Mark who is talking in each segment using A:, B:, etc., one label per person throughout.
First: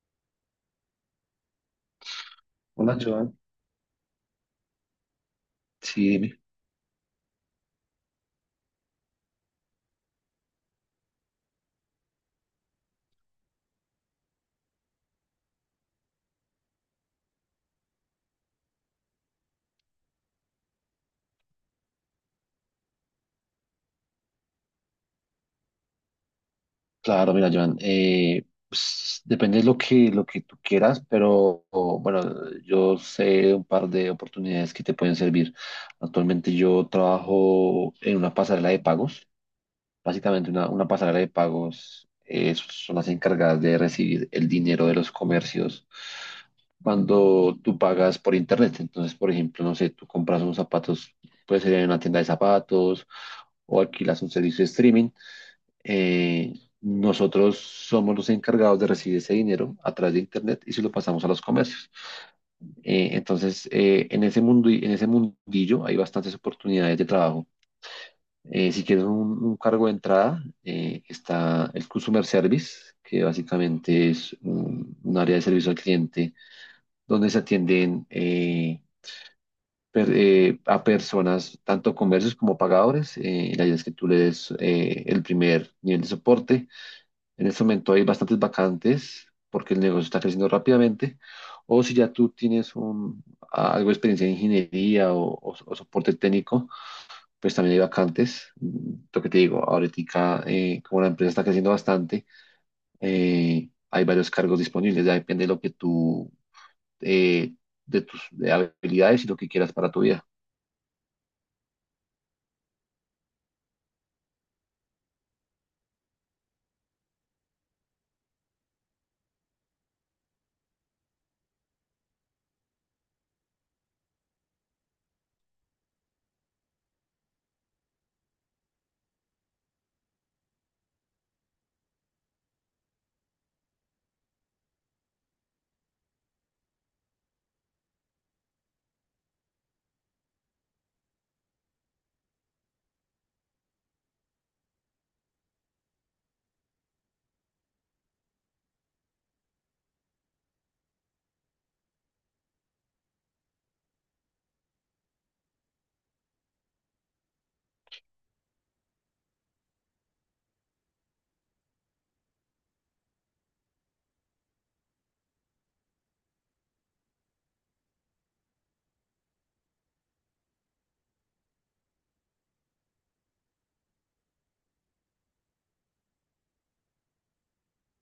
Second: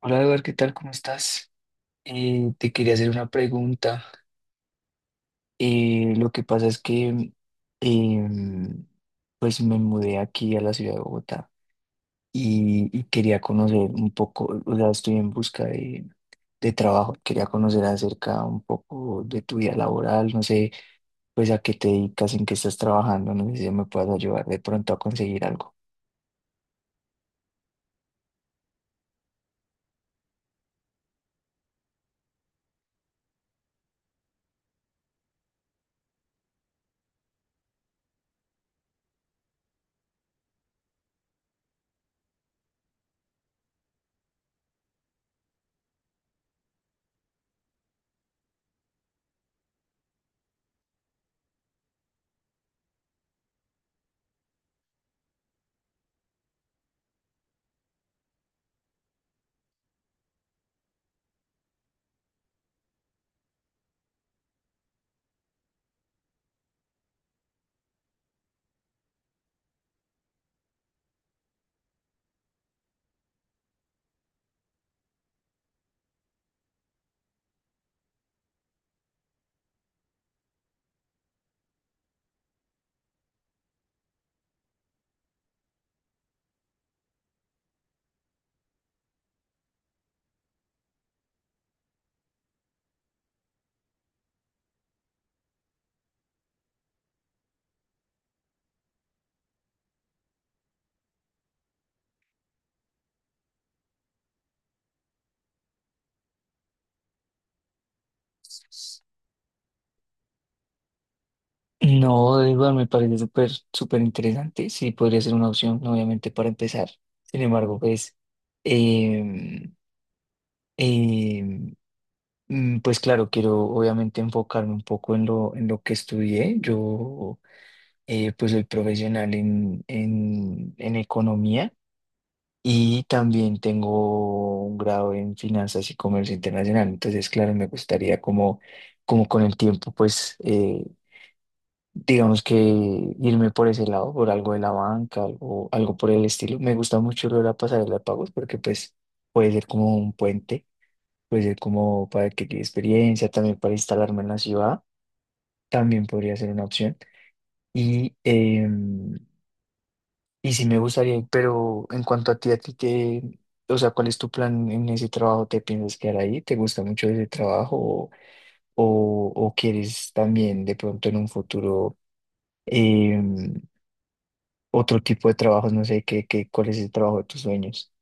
A: Hola Eduardo, ¿qué tal? ¿Cómo estás? Te quería
B: Hola,
A: hacer una
B: Joan.
A: pregunta.
B: Sí,
A: Lo
B: dime.
A: que pasa es que em, pues me mudé aquí a la ciudad de Bogotá y quería conocer un poco, o sea, estoy en busca de trabajo, quería conocer acerca un poco de tu vida laboral, no sé, pues a qué te dedicas, en qué estás trabajando, no sé si me puedas ayudar de pronto a conseguir algo.
B: Claro, mira, Joan. Pues, depende de lo que tú quieras, pero bueno, yo sé un par de oportunidades que te pueden servir. Actualmente yo trabajo en una pasarela de pagos. Básicamente una pasarela de pagos son las encargadas de recibir el dinero de los comercios cuando tú pagas por internet. Entonces, por ejemplo, no sé, tú compras unos zapatos, puede ser en una tienda de zapatos o alquilas un servicio de streaming. eh, nosotros somos los encargados de recibir ese dinero a través de Internet y se lo pasamos a los comercios. Entonces, en ese mundo, en ese mundillo hay bastantes oportunidades de trabajo. Si quieres un cargo de entrada, está el Customer Service, que básicamente es un área de servicio al cliente donde se atienden a personas, tanto comercios como pagadores. La idea es que tú le des el primer nivel de soporte. En este momento hay bastantes vacantes porque el negocio está creciendo rápidamente. O si ya tú tienes algo de experiencia en ingeniería o soporte técnico, pues también hay vacantes. Lo que te digo, ahorita, como la empresa está creciendo bastante, hay varios cargos disponibles. Ya depende de lo que tú, eh, de tus de habilidades y lo que quieras para tu vida.
A: No, de igual me parece súper, súper interesante. Sí, podría ser una opción, obviamente, para empezar. Sin embargo, pues, em, em, pues claro, quiero obviamente enfocarme un poco en en lo que estudié. Yo, pues, soy profesional en economía y también tengo un grado en finanzas y comercio internacional. Entonces, claro, me gustaría como, como con el tiempo, pues, digamos que irme por ese lado, por algo de la banca, algo, algo por el estilo. Me gusta mucho lo de la pasarela de pagos porque pues puede ser como un puente, puede ser como para adquirir experiencia, también para instalarme en la ciudad, también podría ser una opción. Y, em, y sí me gustaría, pero en cuanto a ti te, o sea, ¿cuál es tu plan en ese trabajo? ¿Te piensas quedar ahí? ¿Te gusta mucho ese trabajo o, o quieres también de pronto en un futuro? em, Otro tipo de trabajos, no sé qué, qué, cuál es el trabajo de tus sueños.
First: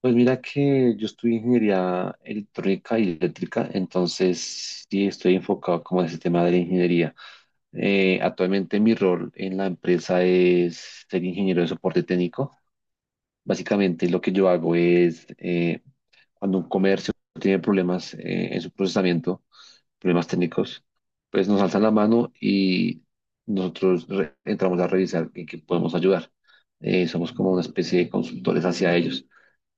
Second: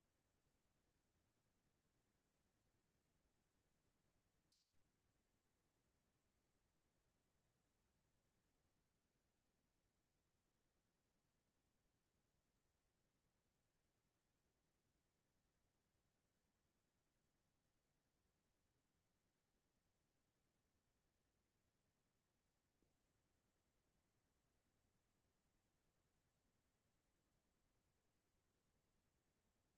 B: Pues mira que yo estudié ingeniería electrónica y eléctrica, entonces sí estoy enfocado como en ese tema de la ingeniería. Actualmente mi rol en la empresa es ser ingeniero de soporte técnico. Básicamente lo que yo hago es cuando un comercio tiene problemas en su procesamiento, problemas técnicos, pues nos alzan la mano y nosotros entramos a revisar en qué podemos ayudar. Somos como una especie de consultores hacia ellos.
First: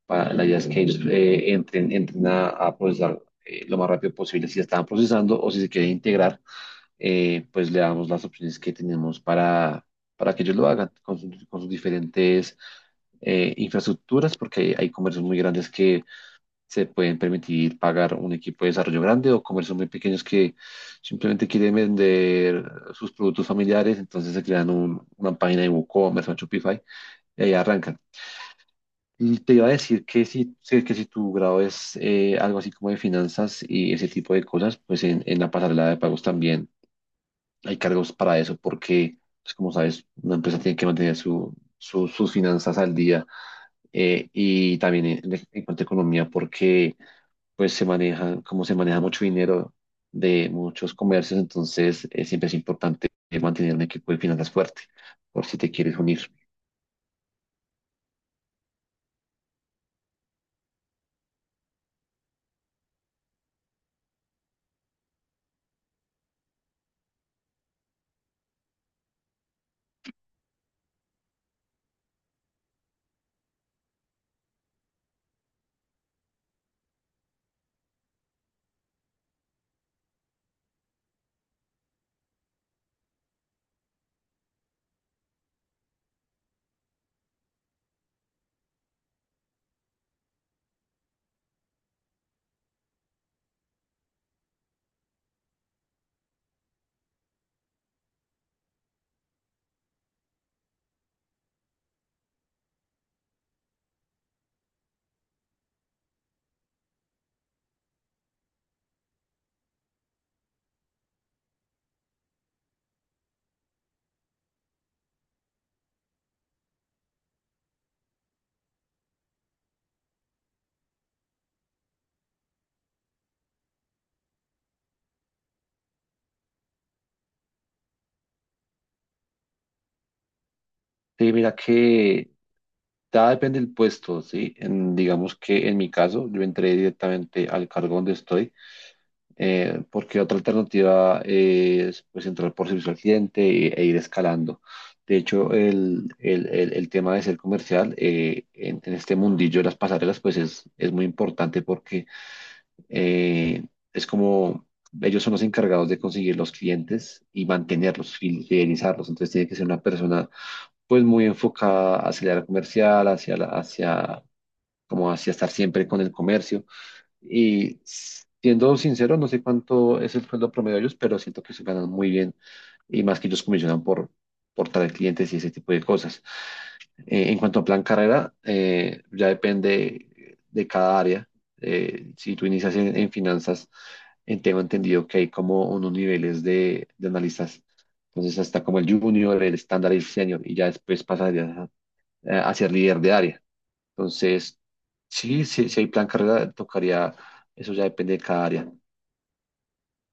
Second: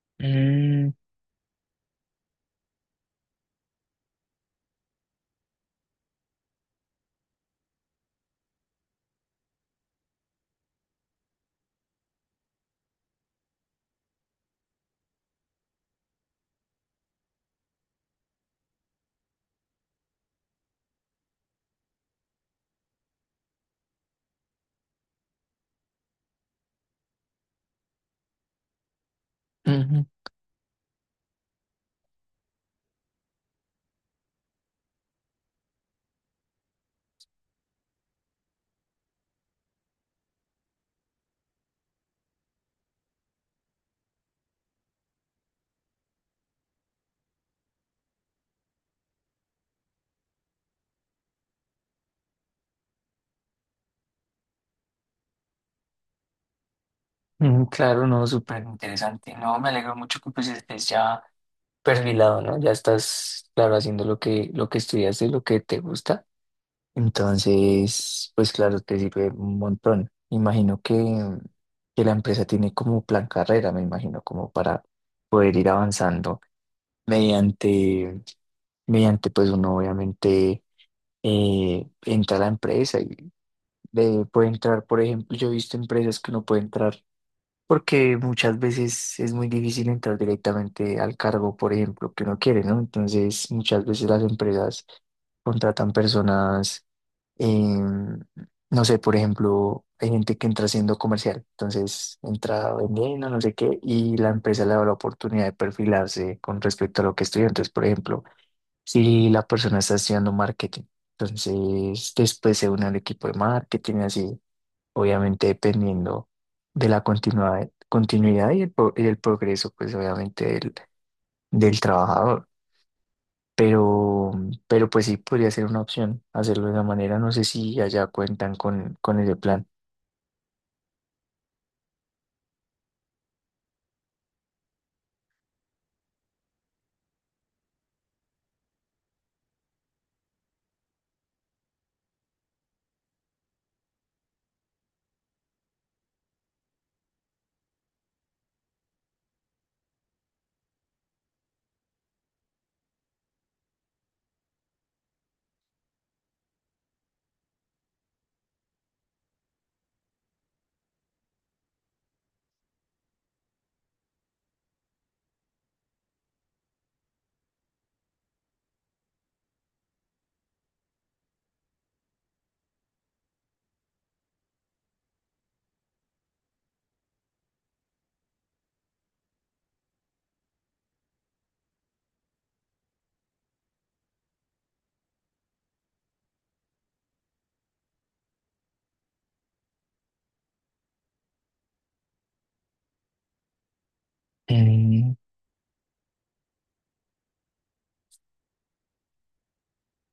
B: La idea es que
A: Mm,
B: ellos entren a procesar lo más rápido posible. Si están procesando o si se quieren integrar, pues le damos las opciones que tenemos para que ellos lo hagan con sus diferentes infraestructuras, porque hay comercios muy grandes que se pueden permitir pagar un equipo de desarrollo grande o comercios muy pequeños que simplemente quieren vender sus productos familiares, entonces se crean una página de WooCommerce o Shopify y ahí arrancan. Y te iba a decir
A: ujú,
B: que que si tu grado es algo así como de finanzas y ese tipo de cosas, pues en la pasarela de pagos también hay cargos para eso porque, pues, como sabes, una empresa tiene que mantener sus finanzas al día, y también en cuanto a economía porque pues como se maneja mucho dinero de muchos comercios, entonces siempre es importante mantener un equipo de finanzas fuerte por si te quieres unir.
A: ujú, claro, no, súper interesante. No, me alegro mucho que pues estés ya perfilado, ¿no? Ya estás, claro, haciendo lo que estudiaste, lo que te gusta. Entonces, pues claro, te sirve un montón. Imagino que la empresa tiene como plan carrera, me imagino, como para poder ir avanzando mediante, mediante pues uno obviamente entra a la empresa de, puede entrar, por ejemplo, yo he visto empresas que no pueden entrar porque muchas veces es muy difícil entrar directamente al cargo, por ejemplo, que uno quiere, ¿no? Entonces, muchas veces las empresas contratan personas, em, no sé, por ejemplo, hay gente que entra siendo comercial, entonces entra vendiendo, no sé qué, y la empresa le da la oportunidad de perfilarse con respecto a lo que estudia. Entonces, por ejemplo, si la persona está estudiando marketing, entonces después se une al equipo de marketing, y así obviamente dependiendo de la continuidad, continuidad y el, pro- y el progreso, pues obviamente del, del trabajador. Pero, pero pues sí podría ser una opción hacerlo de esa manera. No sé si allá cuentan con ese plan.
B: Sí, mira que ya depende del puesto, ¿sí? Digamos que en mi caso yo entré directamente al cargo donde estoy, porque otra alternativa es, pues, entrar por servicio al cliente e ir escalando. De hecho, el tema de ser comercial, en este mundillo de las pasarelas, pues es muy importante porque eh, es como ellos son los encargados de conseguir los clientes y mantenerlos, fidelizarlos. Entonces tiene que ser una persona pues muy enfocada hacia la comercial, hacia la, hacia como hacia estar siempre con el comercio. Y siendo sincero, no sé cuánto es el sueldo promedio de ellos, pero siento que se ganan muy bien, y más que ellos comisionan por traer clientes y ese tipo de cosas. En cuanto a plan carrera, ya depende de cada área. Si tú inicias en finanzas, tengo entendido que hay como unos niveles de analistas. Entonces, hasta como el junior, el estándar y el senior, y ya después pasarías a ser líder de área. Entonces,
A: Mm,
B: sí, sí, si hay plan carrera, tocaría, eso ya depende de cada área.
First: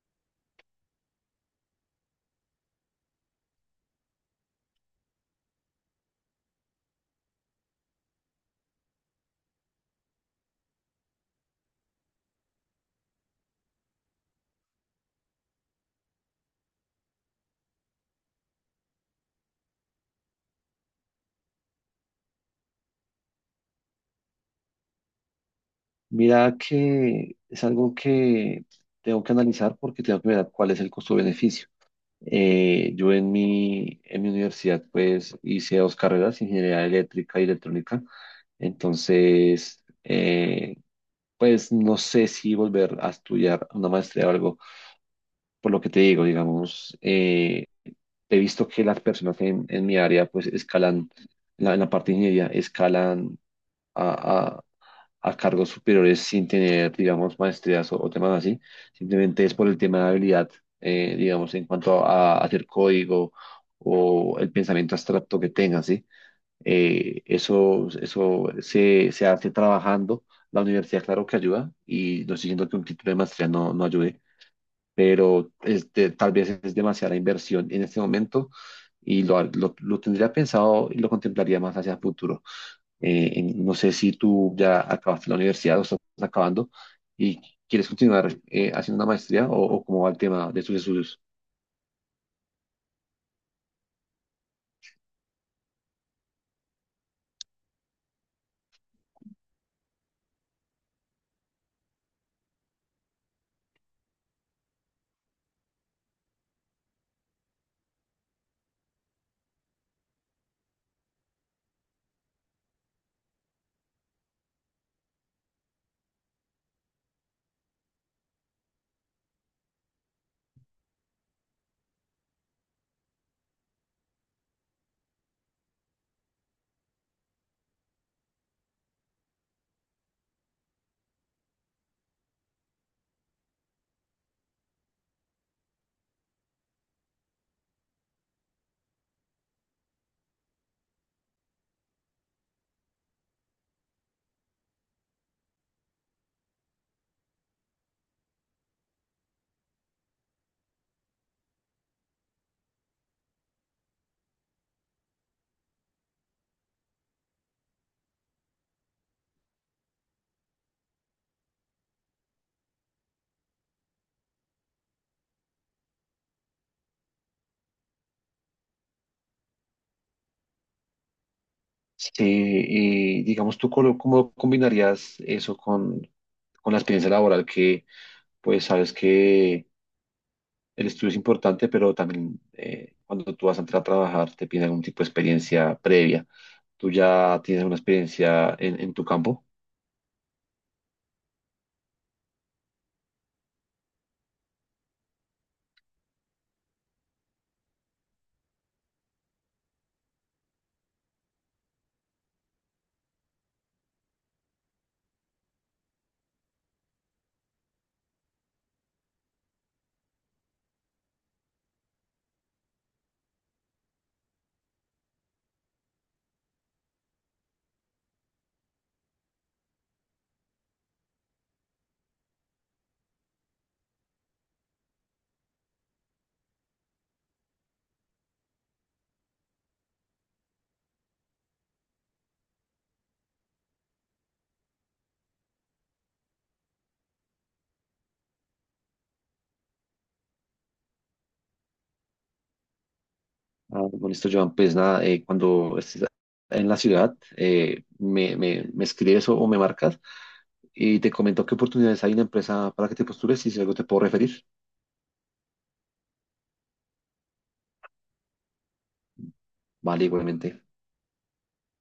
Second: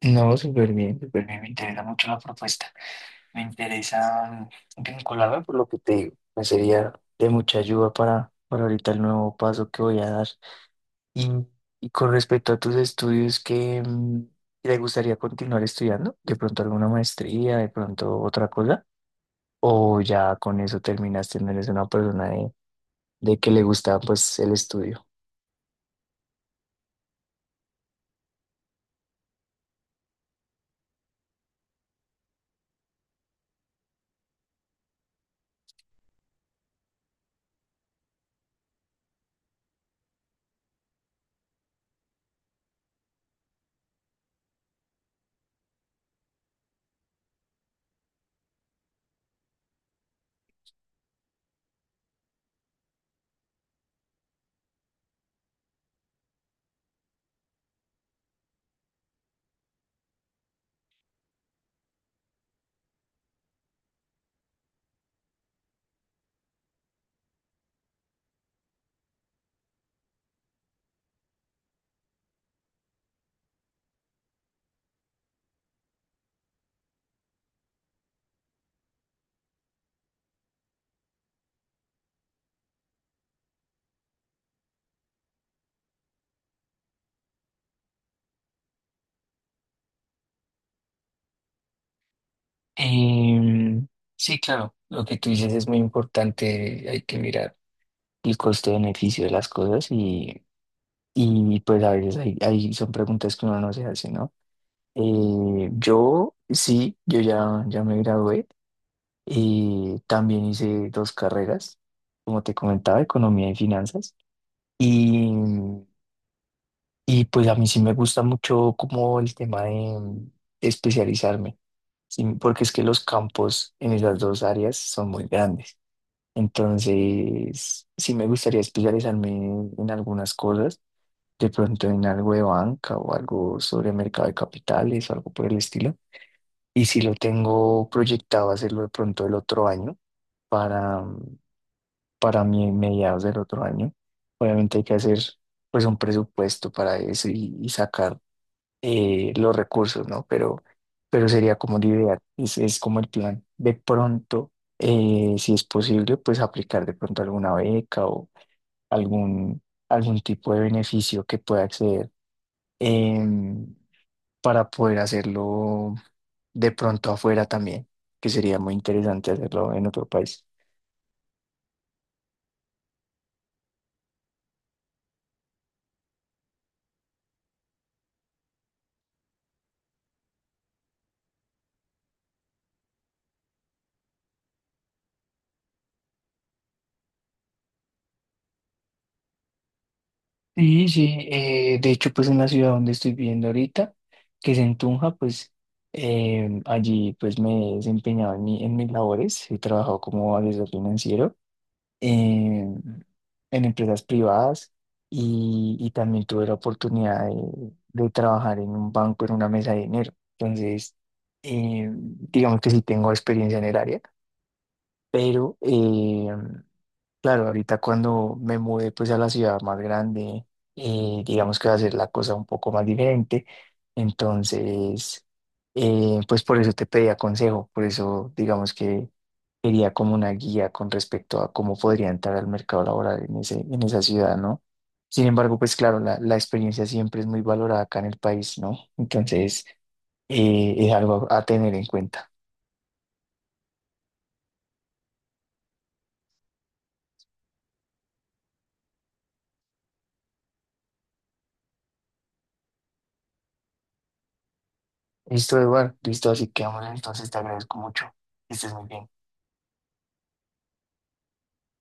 A: no, súper bien, súper bien. Me interesa mucho la propuesta. Me interesa vincularme por lo que te digo. Me sería de mucha ayuda para ahorita el nuevo paso que voy a dar. Y, y con respecto a tus estudios, ¿qué te gustaría continuar estudiando? ¿De pronto alguna maestría, de pronto otra cosa? ¿O ya con eso terminaste, no eres una persona de que le gusta pues el estudio?
B: Mira que es algo que tengo que analizar porque tengo que ver cuál es el costo-beneficio. Yo en mi universidad pues hice dos carreras, ingeniería eléctrica y electrónica. Entonces, pues no sé si volver a estudiar una maestría o algo, por lo que te digo, digamos, he visto que las personas en mi área, pues escalan, en la parte de ingeniería, escalan a, a- a cargos superiores sin tener, digamos, maestrías o temas así. Simplemente es por el tema de habilidad, digamos, en cuanto a hacer código o el pensamiento abstracto que tengan, ¿sí? Eso se hace trabajando. La universidad, claro que ayuda, y no estoy diciendo que un título de maestría no, no ayude, pero tal vez es demasiada inversión en este momento y lo tendría pensado y lo contemplaría más hacia el futuro. No sé si tú ya acabaste la universidad o estás acabando y quieres continuar haciendo una maestría o cómo va el tema de tus estudios.
A: Em, sí, claro, lo que tú dices es muy importante, hay que mirar el costo-beneficio de las cosas y pues a veces hay, hay- son preguntas que uno no se hace, ¿no? Yo sí, yo ya, ya me gradué. Y también hice dos carreras, como te comentaba, economía y finanzas. Y, y pues a mí sí me gusta mucho como el tema de especializarme, sí, porque es que los campos en esas dos áreas son muy grandes. Entonces, sí me gustaría especializarme en algunas cosas, de pronto en algo de banca o algo sobre mercado de capitales o algo por el estilo. Y si lo tengo proyectado hacerlo de pronto el otro año para, para mi mediados del otro año. Obviamente hay que hacer pues un presupuesto para eso y sacar los recursos, ¿no? Pero sería como la idea, es como el plan. De pronto, si es posible, pues aplicar de pronto alguna beca o algún, algún tipo de beneficio que pueda acceder em, para poder hacerlo de pronto afuera también, que sería muy interesante hacerlo en otro país.
B: Sí, y digamos, ¿tú cómo combinarías eso con la experiencia laboral pues, sabes que el estudio es importante, pero también cuando tú vas a entrar a trabajar te piden algún tipo de experiencia previa? ¿Tú ya tienes una experiencia en tu campo?
A: Sí, sí, de hecho, pues en la ciudad donde estoy viviendo ahorita, que es en Tunja, pues allí pues me he desempeñado en, mi- en mis labores, he trabajado como asesor financiero em, en empresas privadas y también tuve la oportunidad de trabajar en un banco en una mesa de dinero. Entonces, digamos que sí tengo experiencia en el área, pero claro, ahorita cuando me mudé pues a la ciudad más grande, digamos que va a ser la cosa un poco más diferente. Entonces, pues por eso te pedía consejo, por eso digamos que quería como una guía con respecto a cómo podría entrar al mercado laboral en ese, en esa ciudad, ¿no? Sin embargo, pues claro, la experiencia siempre es muy valorada acá en el país, ¿no? Entonces, es algo a tener en cuenta.
B: Ah, con esto, Joan, pues nada, cuando estés en la ciudad, me escribes o me marcas y te comento qué oportunidades hay en la empresa para que te postules y si algo te puedo referir.
A: Listo, Eduardo, listo, así que vamos, entonces te agradezco mucho. Que estés muy bien.
B: Vale, igualmente.